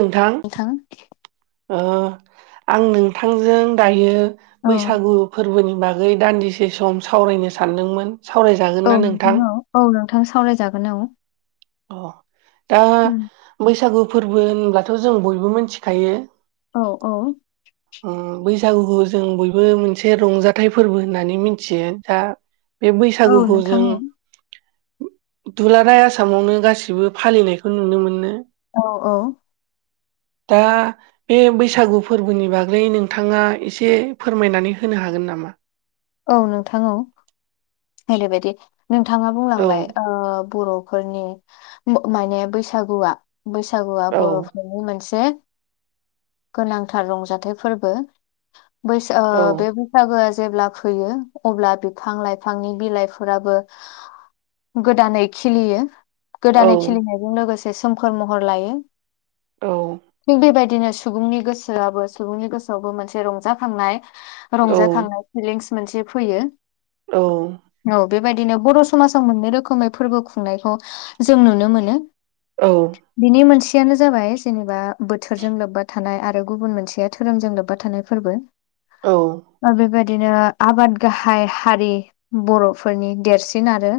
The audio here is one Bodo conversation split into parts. नोंथां ओ आं नोंथांजों दायो औ बैसागु फोरबोनि बागै दान्दिसे सम सावरायनो सानदोंमोन। औ सावरायजागोन ना नोंथां? औ औ नोंथां सावरायजागोन औ। अ दा उम बैसागु फोरबो होनब्लाथ' जों बयबो मिथिखायो। औ औ उम बैसागुखौ जों बयबो मोनसे रंजाथाइ फोरबो होननानै मिथियो दा बे औ बैसागुखौ नोंथां जों औ दुलाराय आसामावनो गासिबो फालिनायखौ नुनो मोनो। औ औ [inaudible] दा बे बैसागु फोरबोनि बागै नोंथाङा एसे फोरमायनानै होनो हागोन नामा? [inaudible] औ नोंथां औ ओरैबायदि नोंथाङा बुंलांबाय औ ओ बर' फोरनि माने बैसागुआ, बैसागुआ औ बर'फोरनि मोनसे गोनांथार रंजाथाइ फोर्बो। बैस औ बे बैसागोआ जेब्ला फैयो अब्ला बिफां लाइफांनि बिलाइफोराबो गोदानै खिलियो। गोदानै औ खिलिनायजों लोगोसे सोमखोर महर लायो। औ। बिदिनो सुबुंनि गोसोआबो सुबुंनि गोसोआवबो मोनसे रंजाखांनाय रंजाखांनाय फिलिंस मोनसे फैयो। औ। औ बेबायदिनो बर' समाजाव मोननै रोखोमै फोर्बो खुंनायखौ जों नुनो मोनो। बिनि मोनसेयानो जाबाय, जेनेबा बोथोरजों लोब्बा थानाय आरो गुबुन मोनसेया धोरोमजों लोब्बा थानाय फोर्बो। बेबायदि दिनो आबाद गाहाय हारि बर'फोरनि देरसिन आरो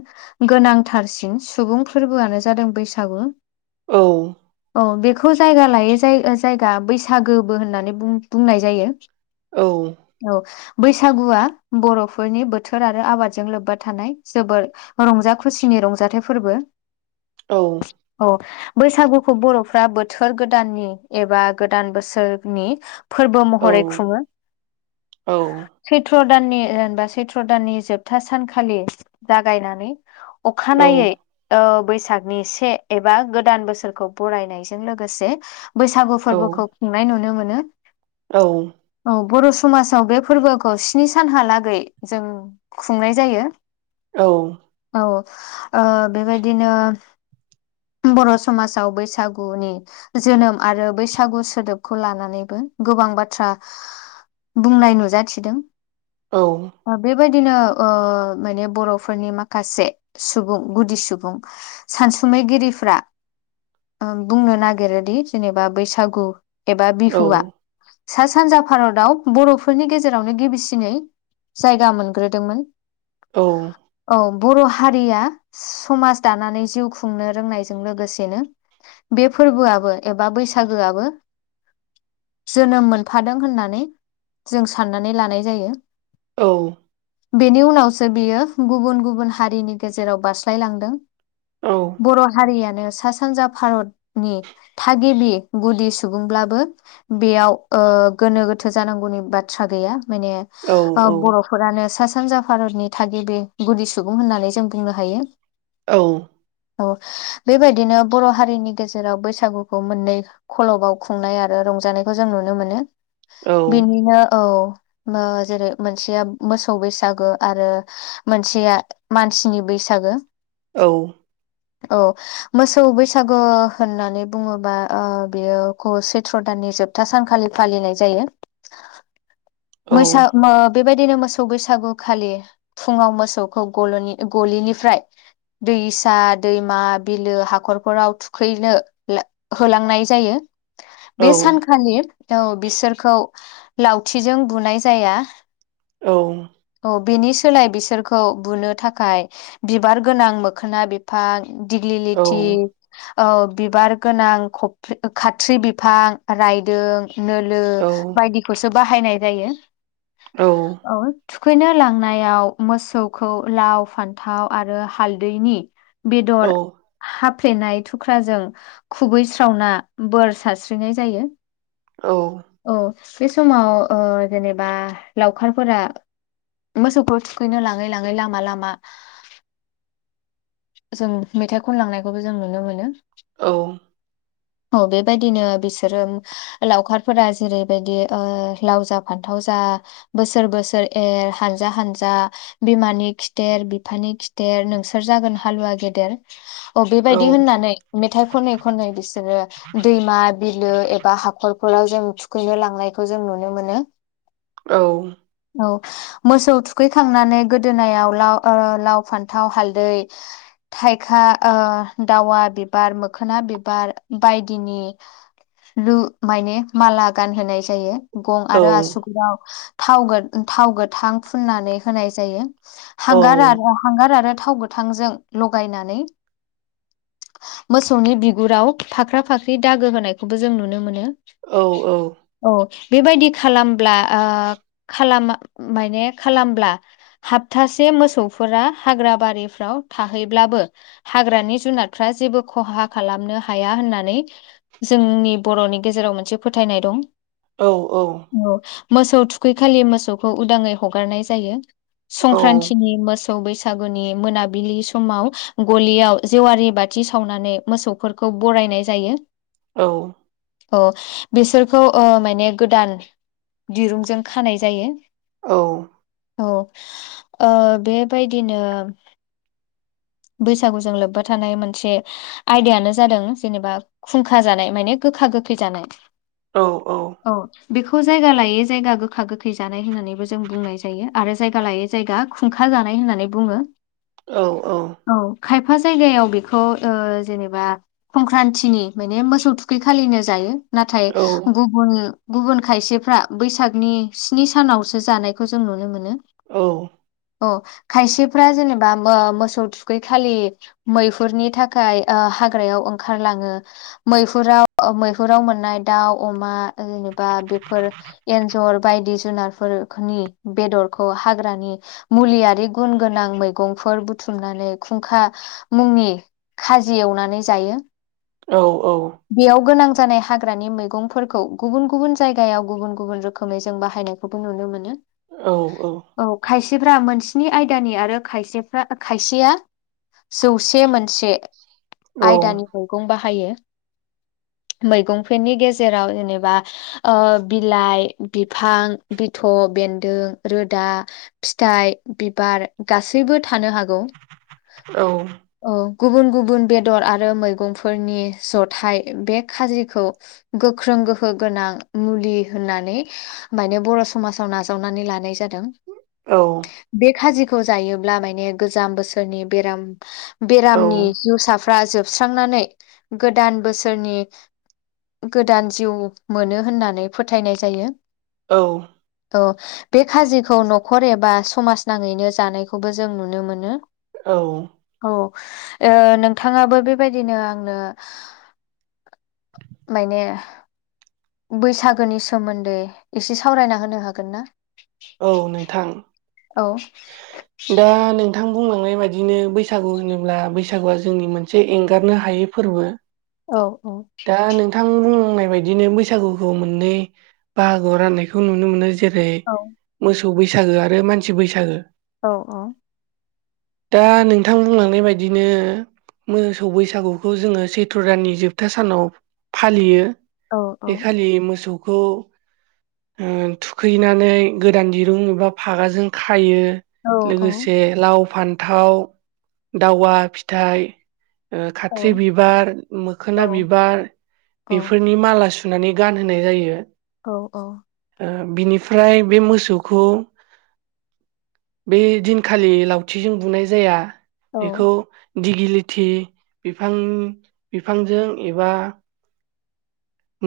गोनांथार सिन सुबुं फोर्बोआनो जादों बैसागु। औ। औ बेखौ जायगा लायै जाय जायगा बैसागोबो होननानै बुं बुंनाय जायो। औ औ। बैसागुआ बर'फोरनि बोथोर आरो आबादजों लोब्बा थानाय जोबद रंजा खुसिनि रंजाथाइ फोर्बो। औ। बैसागुखौ बर'फ्रा बोथोर गोदाननि एबा गोदान बोसोरनि फोर्बो महरै खुङो। सैथ्र दाननि जेनबा सैत्र' दाननि जोबथा सानखालि जागायनानै अखानायै ओ बैसागनि से एबा गोदान बोसोरखौ बरायनायजों लोगोसे बैसागु फोर्बो नाय नुनो मोनो। औ। औ बर' समाजाव बे फोर्बोखौ स्नि सानहालागै जों खुंनाय जायो। औ। औ ओ बेबायदिनो बर' समाजाव बैसागुनि जोनोम आरो बैसा सागु सोदोबखौ लानानैबो गोबां बाथ्रा बुंनाय नुजाथिदों। औ। बेबायदिनो ओ माने बर'नि माखासे सुबुं गुदि सुबुं सा सुमैगिरिफ्रा बुंनो नागिरोदि जेनेबा बैसागु एबा बिहुआ सा सानजा भारतआव बर'फोरनि गेजेरावनो गिबिसिनै जायगा मोनग्रोदोंमोन। औ। औ बर' हारिया समाज दानानै जिउ खुंनो रोंनायजों लोगोसेनो बे फोर्बोआबो एबा बैसागोआबो जोनोम मोनफादों होननानै जों साननानै लानाय जायो। औ। बेनि उनावसो बियो गुबुन गुबुन हारिनि गेजेराव बारस्लायलांदों। बर' हारियानो सा सानजा भारतनि थागिबि गुदि सुबुंब्लाबो, बेयाव ओ गोनो गोथो जानांगौनि बाथ्रा गैया। माने ओ बर'फोरानो सा सानजा भारतनि थागिबि गुदि सुबुं होननानै जों बुंनो हायो औ औ बेबायदिनो बर' हारिनि गेजेराव बैसागुखौ मोननै खलबाव खुंनाय आरो रंजानायखौ जों नुनो मोनो बिनिनो औ मो जेरै मोनसेया मोसौ बैसागु आरो मोनसेया मानसिनि बै सागो औ औ मोसौ बैसागु होननानै बुङोबा ओ बेयो खौ सैत्र' दाननि जोबथा सानखालि फालिनाय जायो। मोसा बेबाय बिदिनो मोसौ बैसागु खालि फुङाव मोसौखौ गाल'नि गलिनिफ्राय दैसा दैमा बिलो हाखरफोराव थुखैनो होलांनाय जायो। बे सानखालि औ बिसोरखौ लावथिजों बुनाय जाया। औ औ बेनि सोलाय बिसोरखौ बुनो थाखाय बिबार गोनां मोखोना बिफां दिग्लि लिथि औ बिबार गोनां खब खा थ्रि बिफां रायदों नोलो बायदिखौसो बाहायनाय जायो। औ थुखैनो लांनायाव मोसौखौ लाव फान्थाव आरो हालदैनि बेदर हाफ्लेनाय थुख्राजों खुबैस्रावना बोर सारस्रिनाय जायो। औ औ बे समाव ओ जेनेबा लावखारफोरा मोसौफोर थुखैनो लाङै लाङै लामा लामा जों मेथाइ खनलांनायखौबो जों नुनो मोनो। औ बेबायदिनो बिसोरो ओ लावखारफोरा जेरैबायदि ओ लाव जा फान्थाव जा जा बोसोर बोसोर एर हानजा हानजा बिमानि खिथेर बिफानि खिथेर नोंसोर जागोन हालुवा गेदेर अ बेबायदि होननानै मेथाइ खनै खनै बिसोरो दैमा बिलो एबा हाखर फोराव जों थुखैनो लांनायखौ जों नुनो मोनो। औ औ मोसौ थुखैखांनानै गोदोनायाव लाव ओ लाव फान्थाव हालदै थाइखा ओ दावा बिबार मोखोना बिबार बायदिनि लु माने माला गानहोनाय जायो। गं आरो आसुगदाव थाव थाव गो गोथां फुननानै होनाय जायो। हांगार आरो हांगार आरो थाव गोथांजों लगायनानै मोसौनि बिगुराव फाख्रा फाख्रि दागो होनायखौबो जों नुनो मोनो। औ औ औ बेबायदि खालामब्ला ओ माने खालामब्ला हाप्थासे बमोसौफोरा हाग्रा बारिफ्राव थाहैब्लाबो हाग्रानि जुनारफ्रा जेबो खहा खालामनो हाया होननानै जोंनि बर'नि गेजेराव मोनसे फोथायनाय दं। औ औ औ मोसौ थुखैखालि मोसौखौ उदाङै हगारनाय जायो औ ।संक्रान्तिनि मो मोसौ बैसागुनि मोनाबिलि समाव गलियाव जेवारि बाथि सावनानै मोसौफोर खौ बरायनाय जायो। औ औ बिसोरखौ ओ माने गोदान दिरुंजों खानाय जायो। औ औ ओ बेबायदिनो बैसागुजों लोब्बा थानाय मोनसे आयदायानो जा जादों जेनेबा खुंखा जानाय माने गोखा गोखै जानाय औ औ बेखौ जायगा लायै जायगा गोखा गोखै जानाय होन्नानैबो जों बुंनाय जायो आरो जायगा लायै जायगा खुंखा जानाय होननानै बुङो। औ औ। खायफा जायगायाव बेखौ जेनेबा संक्रान्तिनि माने मोसौ थुखै खालिनो जायो नाथाय औ गुबुन गुबुन खायसेफ्रा बैसागनि स्नि सानावसो जानायखौ जों नुनो मोनो औ। औ खायसेफ्रा जेनेबा मो मोसौ थुखैखालि मैहुरनि थाखाय ओ हा ग्रायाव ओंखारलाङो मैहुराव मैहुराव मोननाय दाउ अमा जेनेबा बेफोर एन्जर बायदिसि जुनारफोरनि बेदरखौ हाग्रानि मुलियारि गुन गोनां मैगंफोर बुथुम बुथुमनानै खुंखा मुंनि खाजि एवनानै जायो औ औ बेयाव गोनां जानाय हाग्रानि मैगंफोरखौ गुबुन गुबुन जायगायाव गुबुन गुबुन रोखोमै जों बाहायनायखौबो नुनो मोनो औ औ जेफ्रा मोन्सिनि आयदानि आरो खायसेफ्रा खायसेया जौसे मोनसे आयदानि मैगं बाहायो [unintelligible] मैगंफोरनि गेजेराव जेनेबा बिलाइ बिफां बिथ' बेन्दों रोदा फिथाइ बिबार गासैबो थानो हागौ औ औ गुबुन गुबुन बे बेदर आरो मैगंफोरनि जथाइ बे खाजिखौ गोख्रों गोहोगोनां मुलि होननानै माने बर' समाजाव नाजावनानै लानाय जादों दों बे खाजिखौ जायोब्ला माने गोजाम बोसोरनि बेराम बेरामनि जिउसाफ्रा जोबस्रांनानै गोदान बोसोरनि गोदान जिउ मोनो होननानै फोथायनाय जायो औ औ बे खाजिखौ न'खरै एबा समाज नाङैनो जानायखौबो जों नुनो मोनो औ। औ ओ नों थाङाबो बेबायदिनो आंनो माने बैसागोनि सोमोन्दै एसे सावरायना होनो हागोन ना औ नोंथां औ दा नोंथां बुंलांनाय बायदिनो बैसागु होनोब्ला बैसागुआ जोंनि मोनसे एंगारनो हायै फोरबो औ औ दा नोंथां बुं बुंनाय बायदिनो बैसागुखौ मोननै बाहागोआव राननायखौ नुनो मोनो जेरै औ मोसौ मोसौ बैसागो आरो मानसि बैसागो औ औ दा नोंथां बुंलांनाय बायदिनो मोसौ बैसागुखौ जोङो सैथ्र' दाननि जोब जोबथा सानाव फालियो औ बे खालि मोसौ खौ थुखैनानै गोदान दिरुं एबा फागाजों खायो। औ लोगोसे लाव फान्थाव दावा फिथाइ खाथ्रि बिबार मोखोना बिबार औ बेफोरनि माल ख्ला सुनानै गानहोनाय जायो औ औ बिनिफ्राय बे मोसौखौ बे दिनखालि लावथिजों बुंनाय जाया। औ बेखौ दिगिलिथि बिफां फांजों एबा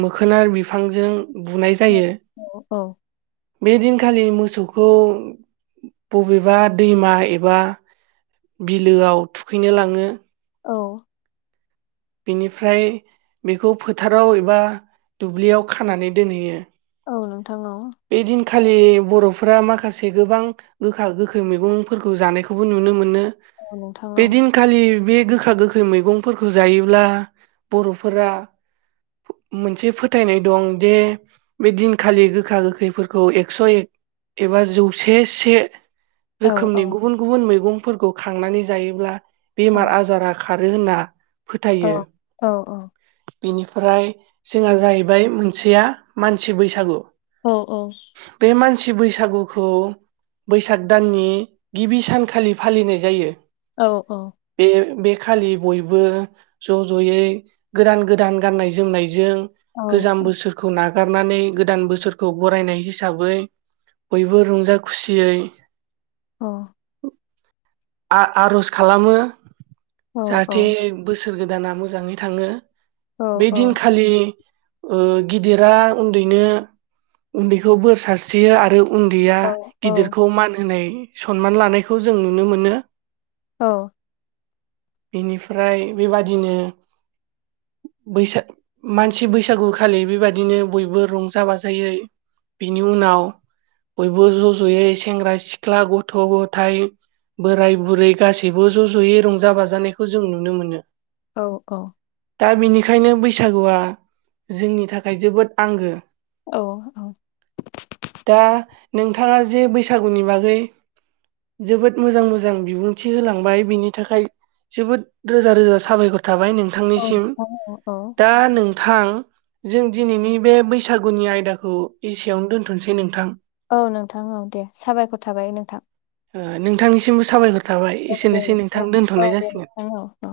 मोखोनार बिफांजों बुनाय औ जायो। औ बे दिनखालि मोसौखौ बबेबा दैमा एबा बिलोआव थुखैनो लाङो। औ। बिनिफ्राय बेखौ फोथाराव एबा दुब्लियाव खानानै दोनहैयो। औ नोंथां औ। खालि बर'फोरा माखासे गोबां गोखा गोखै मैगंफोरखौ जानायखौबो नुनो मोनो। औ नोंथां औ बेदिन खालि बे गोखा गोखै मैगंफोरखौ जायोब्ला बर'फोरा मोनसे फोथायनाय दं दे बे दिनखालि गोखा गो खैफोरखौ एक्स' एक एबा जौसे से औ औ रोखोमनि गुबुन गुबुन मैगंफोरखौ खांनानै जायोब्ला औ बेमार आजारा खारो होनना। औ फोथायो औ औ। बेनिफ्राय जोंहा जाहैबाय मोनसेया मानसि बैसागु। औ औ। बे मानसि बैसागुखौ बैसाग दाननि गिबि सानखालि फालिनाय जायो। औ औ। बे बे खालि बयबो ज' जयै गोदान गोदान गाननाय जोमनाय जों औ गोजाम बोसोरखौ नागारनानै गोदान बोसोरखौ बरायनाय हिसाबै बयबो रंजा खुसियै औ। आ-आर'ज खालामो औ नोंथां औ जाहाथे बोसोर गोदाना मोजाङै थाङो। बेदिन खालि ओ गिदिरा उन्दैनो उन्दैखौ बोर सारस्रियो आरो उन्दैया गिदिरखौ मान होनाय सनमान लानायखौ जों नुनो मोनो। औ। बेनिफ्राय बेबादिनो बैस मानसि बैसागु खालि बेबायाददिनो बयबो रंजा बाजायै बिनि उनाव बयबो ज' ज'यै सेंग्रा सिख्ला गथ' गथाइ बोराय बुरै गासैबो ज' ज'यै रंजा बाजानायखौ जों नुनो मोनो। औ औ। दा बेनिखायनो बैसागुआ जोंनि थाखाय जोबोद आंगो औ औ। दा नोंथाङा जे बैसागुनि बागै जोबोद मोजां मोजां बिबुंथि होलांबाय बिनि थाखाय जोबोद रोजा रोजा साबायखर थाबाय नोंथांनिसिम औ दा नों थां जों दिनैनि बे बैसागुनि आयदाखौ एसेयावनो दोनथ'सै नोंथां। औ नोंथां औ दे साबायखर थाबाय नोंथां। ओ नोंथांनिसिमबो साबायखर थाबाय औ औ एसेनोसै नोंथां औ दोनथ'नाय दे जासिगोन। नोंथां औ औ